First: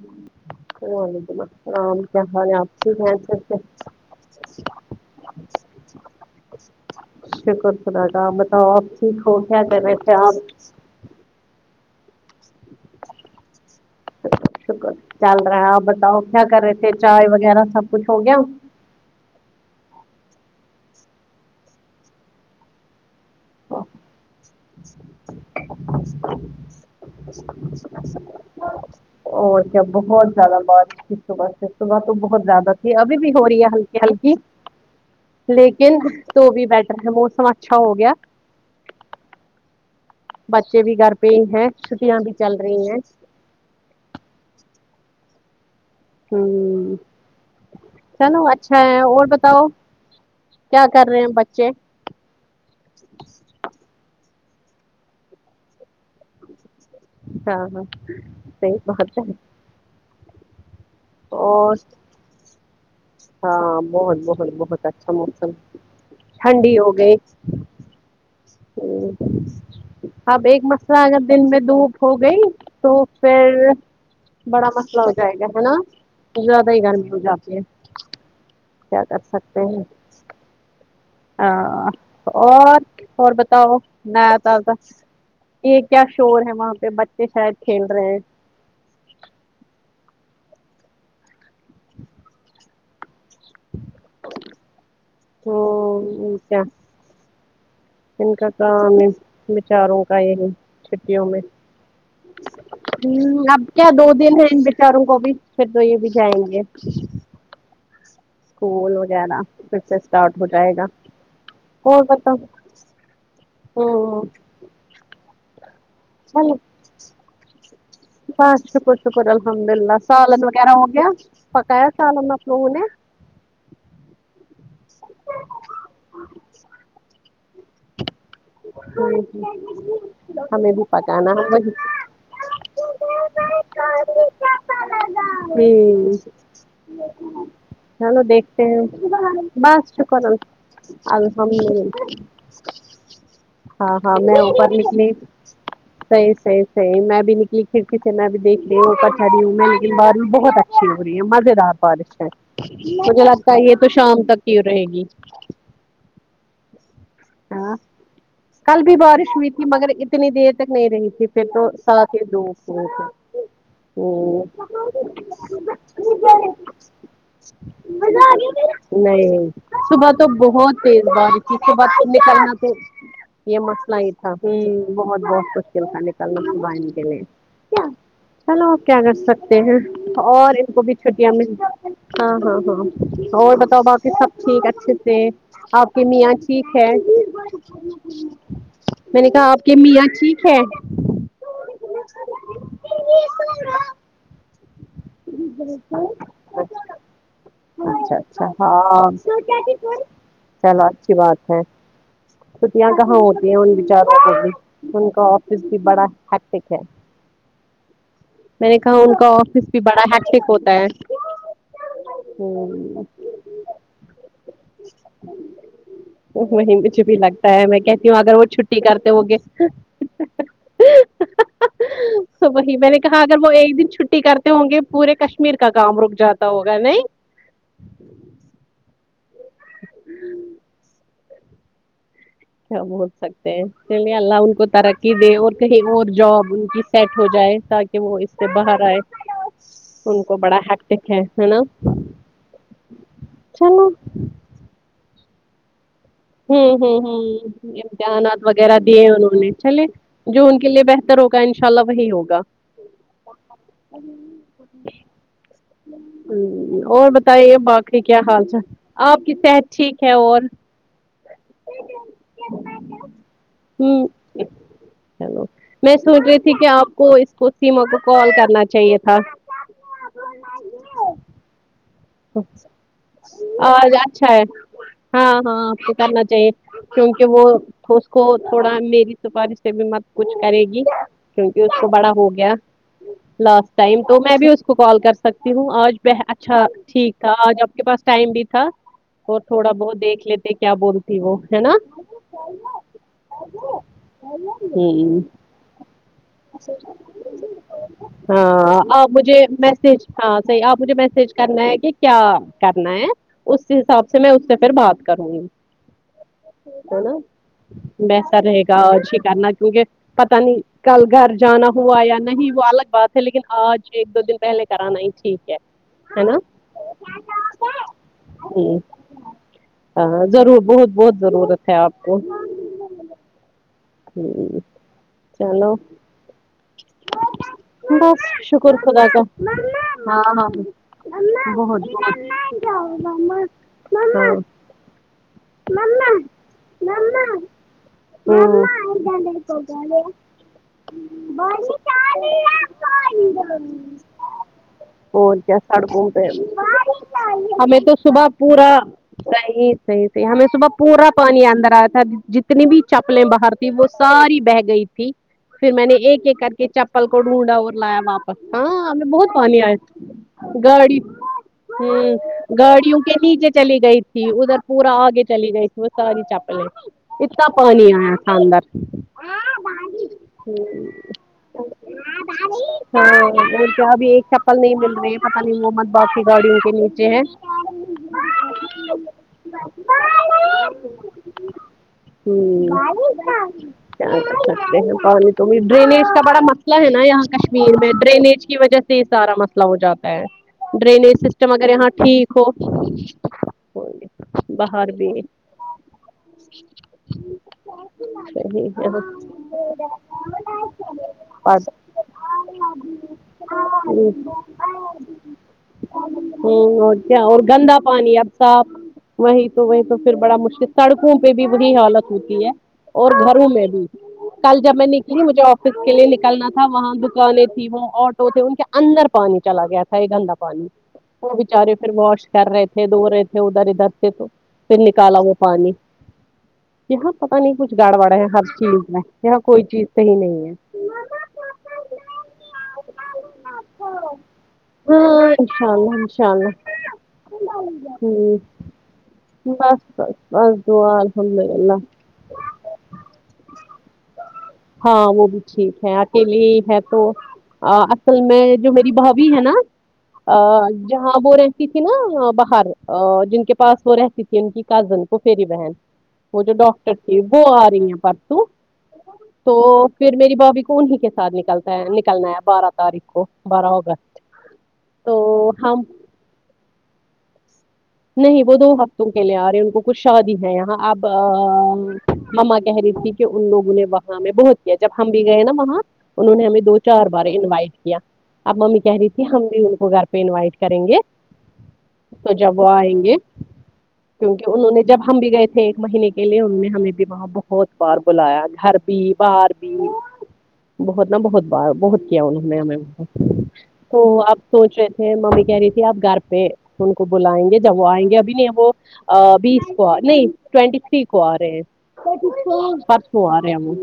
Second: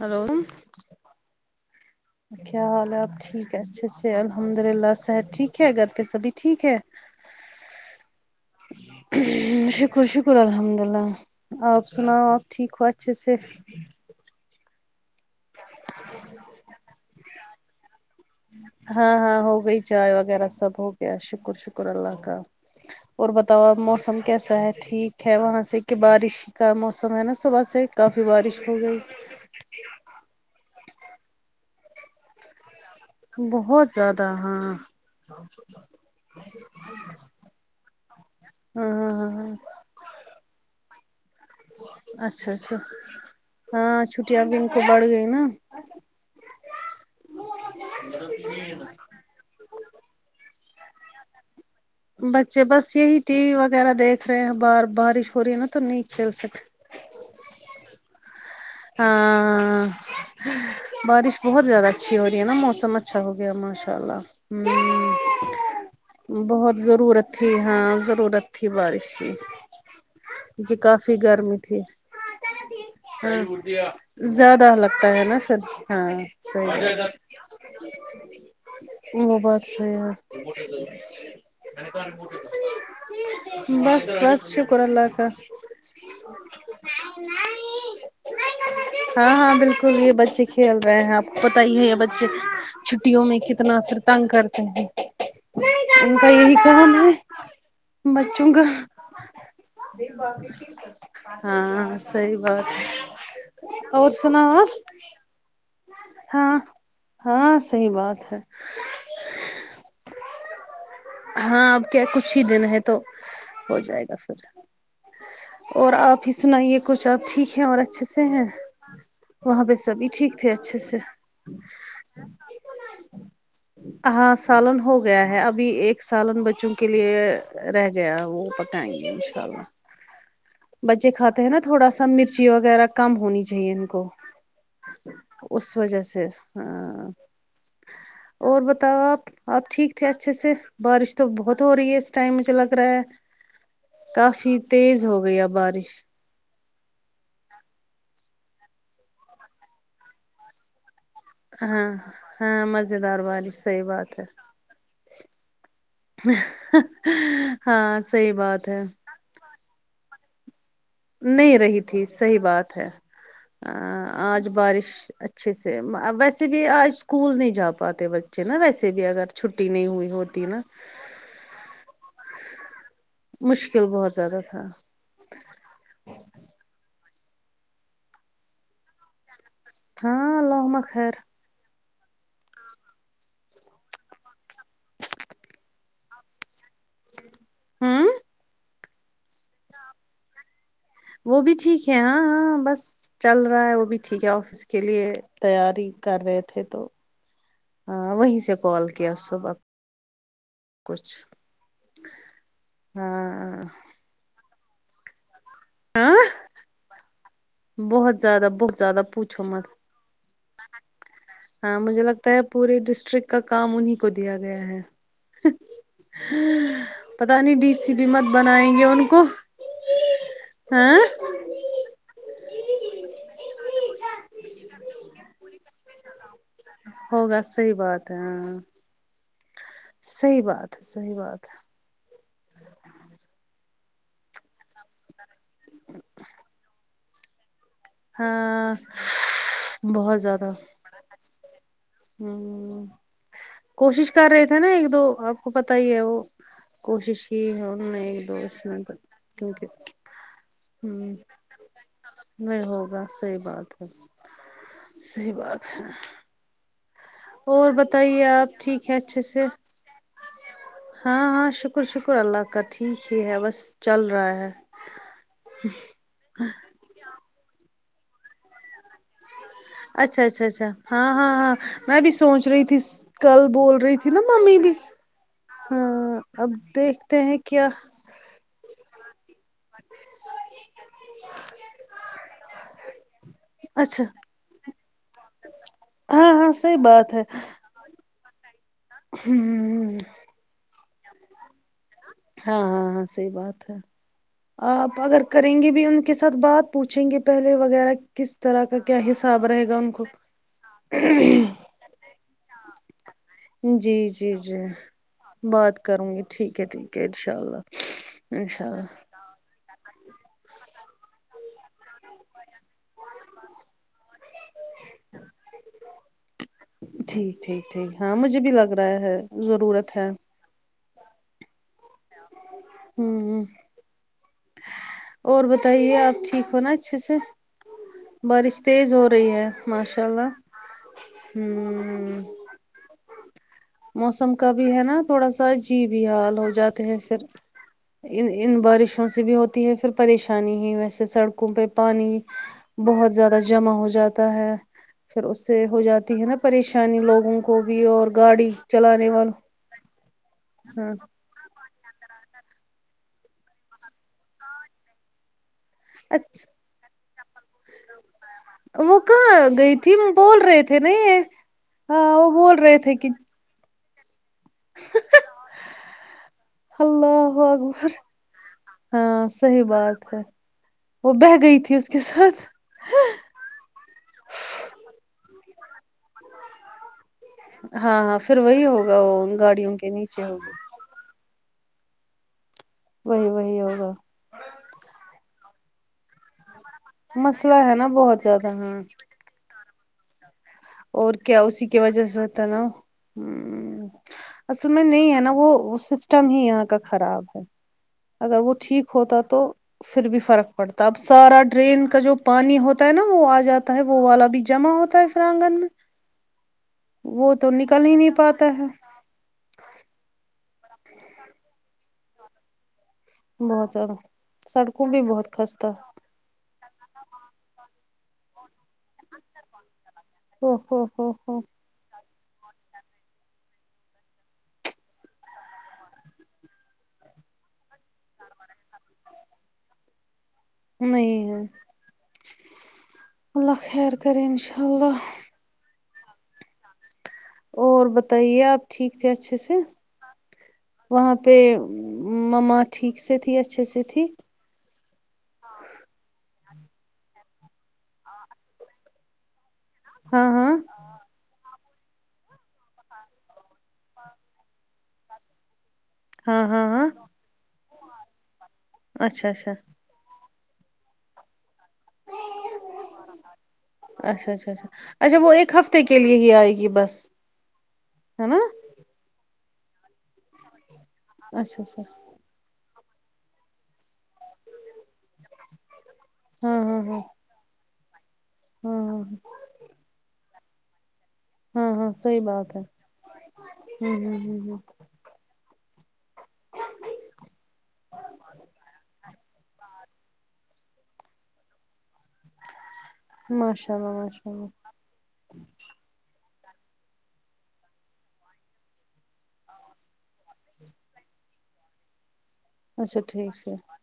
Hello کیا حال ہے آپ ٹھیک ہے اچھے سے ہے الحمد للہ صحت ٹھیک ہے گھر پہ سبھی ٹھیک ہے شکر خدا کا مطلب آپ ٹھیک ہو کیا کر رہے شکر تھے آپ شکر الحمد للہ آپ سناؤ آپ ٹھیک ہو اچھے سے شکر چل رہا ہے آپ بتاؤ کیا کر رہے تھے چائے وغیرہ سب کچھ ہو گیا ہاں ہاں ہو گئی چائے وغیرہ سب ہو گیا شکر شکر اللہ کا اور بتاو آپ موسم ہم کیسا ہیں ٹھیک ہے وہاں سے کہ بارش کا موسم ہے نا صبح سے کافی بارش ہو گئی اور بہت زیادہ بات تھی صبح سے صبح تو بہت زیادہ جی ابھی بھی ہو رہی ہے بہت ہلکی زیادہ ہلکی ہاں لیکن تو بھی بیٹر ہے موسم اچھا ہو گیا ہاں ہاں آ بچے بھی گھر پے ہی ہے چھٹیاں بھی اچھا چل اچھا رہی ہیں ہاں چھٹٹیاں بھی ان کو بڑھ گئی نا امم چلو اچھا ہے اور بتاؤ کیا کر رہے ہیں بچے بچے بس یہی ٹی وی وغیرہ دیکھ رہے ہیں بار بارش ہو رہی ہے نا تو نہیں کھیل سکتے ہاں ہاں صحیح بات ہے ہاں آ بارش بہت اور زیادہ اچھی ہو رہی ہے نا موسم اچھا ہو گیا ہاں ماشاء بہت اللہ بہت بہت اچھا موسم ہمم بہت ٹھنڈی ہو گئی ضرورت تھی ہاں ضرورت تھی بارش ہوں، کی اب ایک کیونکہ مسئلہ کافی اگر دن گرمی میں تھی دھوپ ہو گئی تو ہاں پھر زیادہ بڑا مسئلہ لگتا ہو ہے جائے نا گا پھر ہاں زیادہ ہی صحیح گرمی ہو جاتی ہے کیا کر وہ بات سکتے ہیں صحیح ہے آپکی ہاں اور اور بتاؤ بس میں بس تتا شکر اللہ کا یہ کیا شور ہے وہاں پہ بچے شاید کھیل رہے ہیں ہاں ہاں بالکل یہ بچے کھیل رہے ہیں آپ کو پت ہی ہے بچے چھٹیوں میں کتنا فر تنگ کرتے ہیں ان کا تو یہی کیا کام ہے ان کا بچوں گا کام ہے بچاروں کا یہی چھٹیوں میں [unintelligible] ہاں صحیح بات ہے ہ اب کیا دو اور دن سنا ہے ان آپ بیچاروں کو بھی پھر تو یہ بھی جائیں ہاں گے ہاں صحیح بات ہے اسکول وغیرہ پھر سے اسٹارٹ ہو جائے گا ہاں آپ اور کیا بتاؤ کچھ ہی دن ہے تو ہو جائے گا ہوں پھر اور آپ پھر سناائی یہ کچھ آب ٹھیک ہے اور اچا بست شکر شکر الحمد للہ سبھی ٹھیک سالن تھے وغیرہ اچھے ہو سے گیا پکایا سالن آپ لوگوں نے ہاں سالن ہو گیا ہے ابھی ایک سالن بچوں کے لیے رہ گیا وہ پکائیں گے ان ہوں، شاء اللہ ہوں، ہمیں بھی بچے پکانا کھاتے ہے ہیں نا تھوڑا سا مرچی وغیرہ کم ہونی چاہیے ان کو اس وہی وجہ ہوں سے ہاں چلو اور دیکھتے ہیں بتاؤ آپ آپ بس ٹھیک تھے شکر اچھے ال- سے بارش تو بہت الحمد ہو رہی ہے للہ اس ٹائم مجھے لگ رہا ہے ہاں ہاں میں اوپر لکھنی ریش صحیح صحیح صحیح میں بھی نکلی کھڑی سے میں بھی دیکھ لی اپپرقہڈی ہوں میں لیکن باریش بھی بہت اچھی ہو رہی ہے مزے دار ہاں بارش ہے ہاں مزیدار مجھے لگتا بارش ہے یہ صحیح تو بات شام ہے تک کی رہے گی ہاں صحیح بات ہے کل بھی بارش ہوئی تھی مگر اتنی دیر تک نہیں رہی تھی پھر نہیں تو رہی تھی سڑ صحیح دوست بات ہوئے ہے تھے ہاں ہوں آج بارش اچھے سے ویسے بھی آج اسکول نہیں جا پاتے بچے نا ویسے بھی اگر نہیں چھٹی نہیں ہوئی صبح تو ہوتی نا بہت تیز بار تھی بہت نکلنا تھا یہ مشکل مسئلہ ہی بہت تھا زیادہ کی بہت بہت نکلنا نکلنا بھگوان کے لیے چلو آپ کیا کر سکتے تے ہے ہاں اور ان اللہم کو بھی خیر چھٹیاں ملتی ہاں ہاں ہاں اور بتاؤ باقی سب ٹھیک اچھے سے ہے آپ کے میاں ٹھیک ہے ہوں میں نے کہا آپ کے میاں ٹھیک ہے وہ بھی ٹھیک ہے ہاں ہاں بس چل رہا ہے وہ بھی ٹھیک ہے آفس کے لیے تیاری کر رہے تھے تو ہاں اچھا وہیں اچھا سے کال ہاں کیا صبح چلو کچھ اچھی بات ہے چٹیاں کہاں ہوتی ہیں ہاں ان بچاروں سے بھی ان کا اس کی بڑا ہاں ہٹک ہے بہت زیادہ میں بہت نے کہا زیادہ ان کا پوچھو مت آفس بھی بڑا ہیکٹیک ہوتا ہے ہاں مجھے لگتا ہے پورے ہوں ڈسٹرکٹ کا کام انیں کو دیا گیا ہے وہ مجھے بھی پتا لگتا نہیں ہے ڈی میں سی بی کہتی ہوں مت اگر وہ بنائیں چھٹی گے ان کرتے کو ہوگے ہاں تو وہی میں نے کہا اگر وہ ایک دن چھٹی کرتے ہوں گے پورے کشمیر کا کام رک جاتا ہوگا نہیں ہوگا صحیح بات ہے ہاں صحیح بات ہے صحیح بات ہے کیا بول سکتے ہیں چلیے اللہ ان کو ترقی دے اور کہیں اور جاب ان کی سیٹ ہو جائے تاکہ کہ وہ اس سے ہاں باہر آئے بہت ان کو زیادہ بڑا ہیکٹک ایک ہے نا ہوں چلو کوشش کر رہے تھے نا ایک دو آپ کو پتا ہی ہے وہ امم امم کوشش کی ہاں ہے انہوں نے ایک دو امتحانات اس میں وغیرہ دیے انہوں نے کیونکہ چلے جو ان کے لیے بہتر ہوگا ان شاء اللہ وہی ہوگا بس صحیح بات ہے صحیح بات ہے امم اور بتائیے اور باقی کیا بتائیے حال آپ چال ٹھیک ہے اچھے آپ کی سے صحت ٹھیک ہے اور ہاں ہاں شکر شکر اللہ کا ٹھیک ہی ہے بس چل ہ رہا ہے چلو میں سوچ رہی تھی کہ آپ کو اس کو سیما کو کال کرنا چاہیے تھا اچھا اچھا اچھا ہاں ہاں ہاں میں بھی سوچ رہی تھی کل بول آج رہی تھی نا اچھا ہے ممی بھی ہاں ہاں آپ کو کرنا چاہیے اب دیکھتے کیونکہ ہیں وہ کیا کو تھوڑا میری سپاری سے بھی مت کچھ کرے گی کیونکہ اس کو بڑا ہو گیا لاسٹ ٹائم اچھا تو میں بھی اس کو کال کر سکتی ہوں آج ہاں ہاں اچھا صحیح بات ٹھیک ہے تھا آج کے پاس ٹائم بھی تھا اور ہ تھوڑا بہت دیکھ لیتے کیا بولتی وہ ہے نا ہاں ہاں ہاں صحیح بات ہے آپ ہوں اگر کریں گے بھی ان کے ساتھ بات پوچھیں گے پہلے وغیرہ کس طرح کا ہاں کیا آپ مجھے حساب رہے گا ان کو میسج ہاں صحیح آپ مجھے میسج کرنا ہے کہ کیا کرنا ہے اس جی حساب سے میں جی اس جی سے پھر بات کروں گی بات کروں گی ٹھیک ٹھیک ہے نا انشاء اللہ بہتر رہے انشاء گا اور اللہ شیکارنہ کرنا کیونکہ پتہ نہیں کل گھر جانا ہوا یا نہیں ہوا الگ بات ہے لیکن آج ایک دو دن پہلے کرانا ہی ٹھیک ہے ہے نا ٹھیک ٹھیک ٹھیک ہاں مجھے بھی لگ رہا ہے ضرورت ہے ہاں ضرور بہت بہت ضرورت ہے آپ کو امم امم ہ اور چلو بتائیے نہ آپ ٹھیک ہو نا اچھے سے بس بارش شکر تیز خدا ہو کا رہی ہے ماشاء ہاں اللہ بہت بہت ہوں مت جاو مما موسم کا بھی ہے نا تھوڑا سا جی بھی حال ہو جاتے ہیں پھر ان ان بارشوں سے بھی ہوتی ہے پھر پریشانی ہی ویسے سڑکوں پہ پانی بہت زیادہ جمع ہو جاتا ہے پھر اور اس کیا سے ہو سڑکوں جاتی پہ ہے نا پریشانی لوگوں کو ہمیں بھی تو اور صبح گاڑی پورا چلانے والوں صحیح صحیح صحیح ہمیں صبح ہاں پورا پانی اندر آیا تھا جتنی بھی چپلیں باہر تھی وہ ساری بہہ گئی تھی پھر میں نے ایک ایک اچھا کر کے چیپل کو ڈھونڈا اور لایا واپس ہاں ہم وہ میں بہت کہاں پانی گئی آئے تھی بول رہے تھے نا گاڑی یہ ہاں امم وہ بول رہے تھے گاڑیوں کہ کے نیچے چلی گئی تھی ادھر پورا اگے چلی گئی تھی وہ ساری چپلیں اللہ اتنا پانی اکبر آیا تھا اندر ہاں صحیح بات ہے امم وہ بہہ گئی تھی اس کے ساتھ ہاں اور کیا ا بھی ایک چپل نہیں مل رہی ہے پتہ نہیں محمد باپ کی گاڑیوں کے نیچے ہے ہاں ہاں پھر وہی ہوگا وہ ان گاڑیوں کے نیچے ہوگی امم وہی وہی ہوگا سکتے ہیں پانی تو بھی ڈرینیج کا بڑا مسئلہ ہے نا یہاں مسئلہ ہے کشمیر نا میں بہت ڈرینیج زیادہ کی وجہ ہاں سے سارا مسئلہ ہو جاتا ہے اور ڈرینیج کیا سسٹم اسی اگر کی یہاں وجہ سے ٹھیک ہوتا ہو نا اصل میں باہر بھی نہیں ہے نا وہ سسٹم ہی یہاں کا خراب ہے اگر وہ صحیح ٹھیک ہے ہوتا تو پھر بھی فرق پڑتا اب سارا پڑھ ڈرین کا جو پانی ہوتا ہے نا وہ آ جاتا ہے وہ والا بھی جمع ہوتا ہے فراننگن میں امم اور کیا وہ اور تو گندا نکل ہی نہیں پانی اب پاتا ہے صاف وہی تو وہی تو پھر بڑا مشکل سڑکوں پہ بھی وہی حالت ہوتی ہے اور گھروں میں بہت بھی زیادہ کل جب سڑکوں میں بھی نکلی بہت مجھے خستہ آفس کے لیے نکلنا تھا وہاں دکانیں تھیں وہ آٹو تھے ان کے اندر پانی چلا گیا تھا ہے گندہ او پانی ہو ہو وہ ہو بچارے پھر واش کر رہے تھے دھو رہے تھے ادھر ادھر سے تو پھر نکالا وہ پانی یہاں پتہ نہیں کچھ گاڑ واڑ ہے ہر چیز ہے یہاں کوئی چیز صحیح نہیں ہے نہیں ہے اللہ خیر کرے انشاء اللہ ہاں انشاء اللہ انشاء اور اللہ امم بتائیے آپ ٹھیک تھے اچھے سے بس بس بس دعا ہے وہاں پہ الحمد اللہ مما ٹھیک سےتھی اچھے سے تھی ہاں وہ بھی ٹھیک ہے اکیلے ہی ہے تو آ اصل میں جو میری بھابھی ہے نا ہاں ہاں جہاں وہ رہتی کتنا باہر آ جن کے پاس وہ رہتی تھی ان کی کزن پھوپھیری بہن وہ ہاں جو ہاں ہاں ڈاکٹر تھی وہ آ رہی ہیں پرسو اچھا اچھا تو پھر میری بھابھی کو انہیں کے ساتھ نکلتا نکلنا ہے بارہ تاریخ کو بارہ اگست تو ہم یہی آںی یہ بس ہے نا نہیں وہ دو ہفتوں کے لیے آ رہے ان کو کچھ شادی ہے یہاں اب اچھا اچھا ما ما کہہ رہی تھی کہ ان لوگوں نے وہاں میں بہت کیا جب ہم بھی گئے نا وہاں انہوں نے ہاں ہمیں دو ہاں ہاں چار بار انوائٹ کیا اب ہاں ممی کہہ ہاں رہی تھی ہم بھی ان کو گھر پہ انوائٹ کریں گے ہاں ہاں صحیح تو بات ہے جب وہ آئیں گے ہوں ہوں کیونکہ ہوں انہوں ہوں نے جب ہم بھی گئے تھے ایک مہینے کے لیے ان نے ہمیں بھی بت بہت بار بلایا گھر بھی باہر بھی بہت نا بہت بار بہت کیا انہوں نے ہمیں کو ماشاء اللہ تو ماشاء آپ اللہ سوچ رہے تھے ممی کہہ رہی تھی آپ گھر پہ ان کو بائیں گے جب وہ آئیں گے ابھی نہیں وہ بیس کو نہیں ٹوینٹی تھری کو آ رہے ہیں اچھا پررسوں آ ٹھیک ہے رہے وہ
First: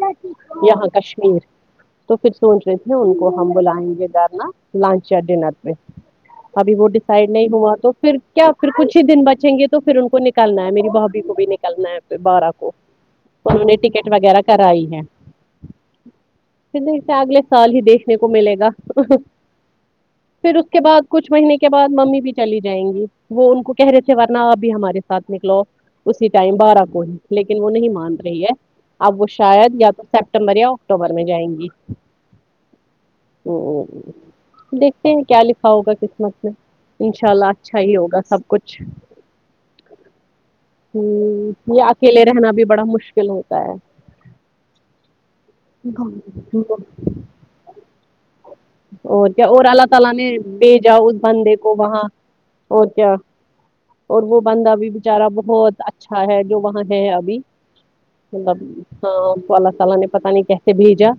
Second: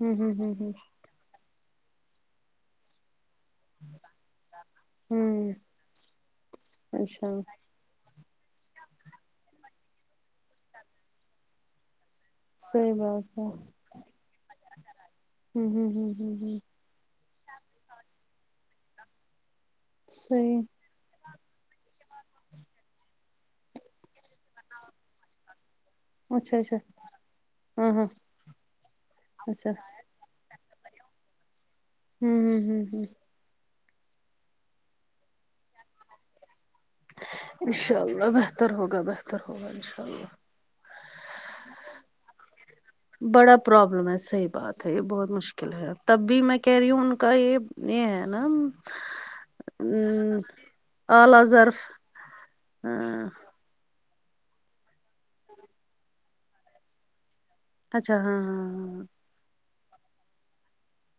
ہوں ہوں ہوں ہوں یہاں کشمیر تو پھر سوچ رہے تھے ان کو ہم بلائیں گے گھر نا لنچ یہ ہوں ڈینر پہ ابھی وہ اچھا ڈسائڈ نہیں ہوا تو پھر کیا پھر کچھ ہی دن بچیں گے تو پھر ان کو نکالنا ہے میری بھابھی کو بھی نکلنا ہے بارہ کو صحیح بات ہے ہوں انہوں نے ٹکٹ وغیرہ کرائی ہے ہوں ہوں ہوں ہوں اسے اگلے سال ہی دیکھنے کو ملے گا پھر صحیح اس کے بعد کچھ مہینے کے بعد ممی بھی چلی جائیں گی وہ ان کو کہہ رہے تھے ورنہ آپ بھی ہمارے ساتھ نکلو اسی ٹائم اچھا اچھا بارہ کو ہی لیکن وہ نہیں ہاں ہاں مان رہی ہے اب وہ اچھا شاید یا تو سپٹمبر یا اکتوبر میں جائیں گی ہوں ہوں ہوں ہوں دیکھتے ہیں کیا لکھا ہوگا قسمت میں انشاء اللہ اچھا ہی انشاء ہوگا اللہ سب بہتر کچھ ہوگا بہتر ہوگا انشاء اللہ ہوں یہ اکیلے رہنا بھی بڑا مش بڑا پرابلم ہے صحیح بات ہے یہ بہت مشکل ہے تب بھی میں کہہ رہی ہوں ان کا یہ یہ ہے نا اور کیا اور اللہ تعالی نے ام، بھیجا اس اعلی بندے کو ظرف وہاں اور کیا ہاں اور وہ بندہ بھی بچارا بہت اچھا ہے جو وہاں ہے ابھی اچھا ہاں ہاں اللہ ہاں ہوں، ہاں اللہ تعالی نے پتہ نہیں کیسے بھیجا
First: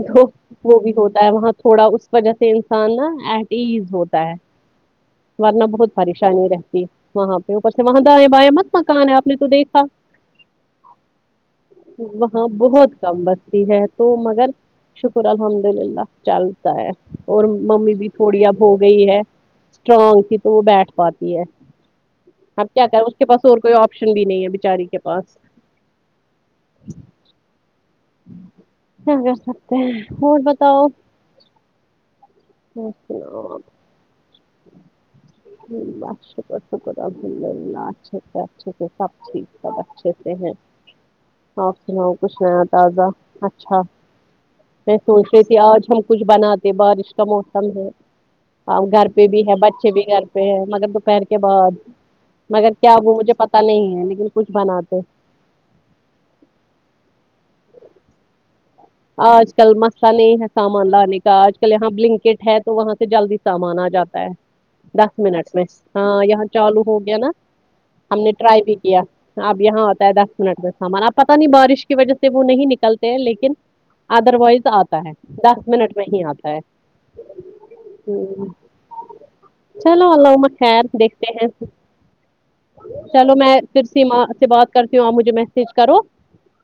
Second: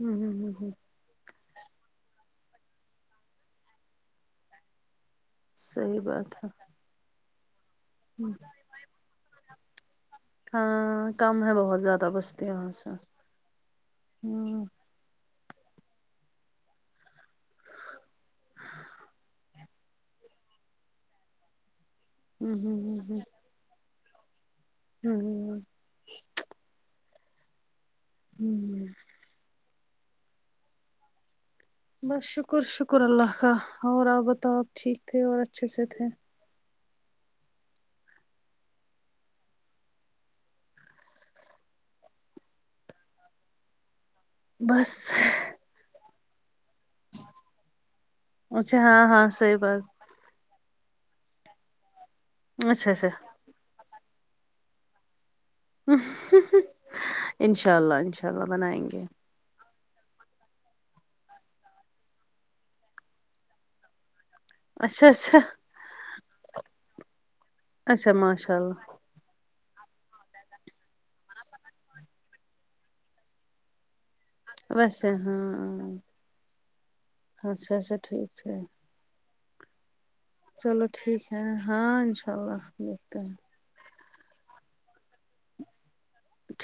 ہوں، ہوں، ہوں، وہ بھی ہوتا ہے وہاں تھوڑا اس وجہ سے انسان نا ایٹ ایز ہوتا ہے ورنہ بہت صحیح بات پریشانی رہتی ہے وہاں پہ اوپر سے وہاں دائیں بایں مت مکان ہے آپ نے تو دیکھا ہاں کم ہے بہت زیادہ بستی وہاں یہاں بہت سے ہوں کم بستی ہے تو مگر ہوں، شکر الحمد للہ چلتا ہے اور ممی بھی تھوڑی اب ہوگئی ہے اسٹرانگ تھی تو وہ بیٹھ پاتی ہے ہوں، اب کیا ہوں، کریں اس ہوں، کے پاس اور کوئی آپ شن بھی نہیں ہے بچاری کے ہوں، پاس ہوں، ہوں۔ کیا کر سکتے ہیں اور بتاؤ بس شکر اور شکر اللہ سناؤ کا اور آپ بتاؤ آپ ٹھیک تھے اور اچھے سے تھے اللہ شکر شکر الحمد للہ اچھے سے اچھے سے سب ٹھیک سب اچھے سے ہے اور سناؤ کچھ نیا تازہ اچھا بس میں سوچ رہی تھی آج ہم کچھ بناتے بارش کا موسم ہے اچھا اور ہاں گھر پہ ہاں بھی ہے صحیح بچے بھی بات گھر پ پہ ہے مگر دوپہر کے بعد مگر اچھا کیا اچھا وہ مجھے پتا نہیں ہے لیکن کچھ بناتے انشاء اللہ انشاء اللہ بنائیں گے آج کل مسئلہ نہیں ہے سامان لانے کا آج کل یہاں بلنک اٹ ہے تو وہاں سے جلدی سامان آجاتا ہے اچھا دس اچھا منٹ میں ہاں یہاں چالو ہو گیا ناں اچھا ہم نے ماشاء ٹرائی بھی اللہ کیا اب یہاں آتا ہے دس منٹ کا سامان اب پتہ نہیں بارش کی وجہ سے وہ نہیں نکلتے ہیں لیکن ادر وائز آتا ویسے ہے دس ہاں منٹ میں ہی آتا ہے اچھا اچھا ٹھیک ہے چلو اللہ چلو ٹھیک ہے ہاں انشاء اللہ دیکھتے چلو ہیں میں پھر سیما سے بات کرتی ہوں آپ مجھے میسج کرو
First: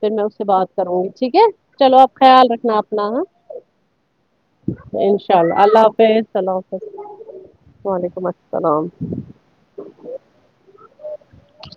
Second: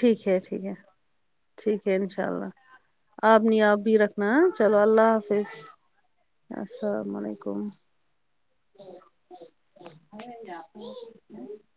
پھر میں اس ہے سے ٹھیک ہے بات کروں گی ٹھیک ہے ہے چلو اب انشاء خیال اللہ رکھنا اپنا آپ نہیں آپ بھی رکھنا چلو اللہ انشاء حافظ اللہ اللہ حافظ اللہ السلام حافظ علیکم وعلیکم السلام [unintelligible]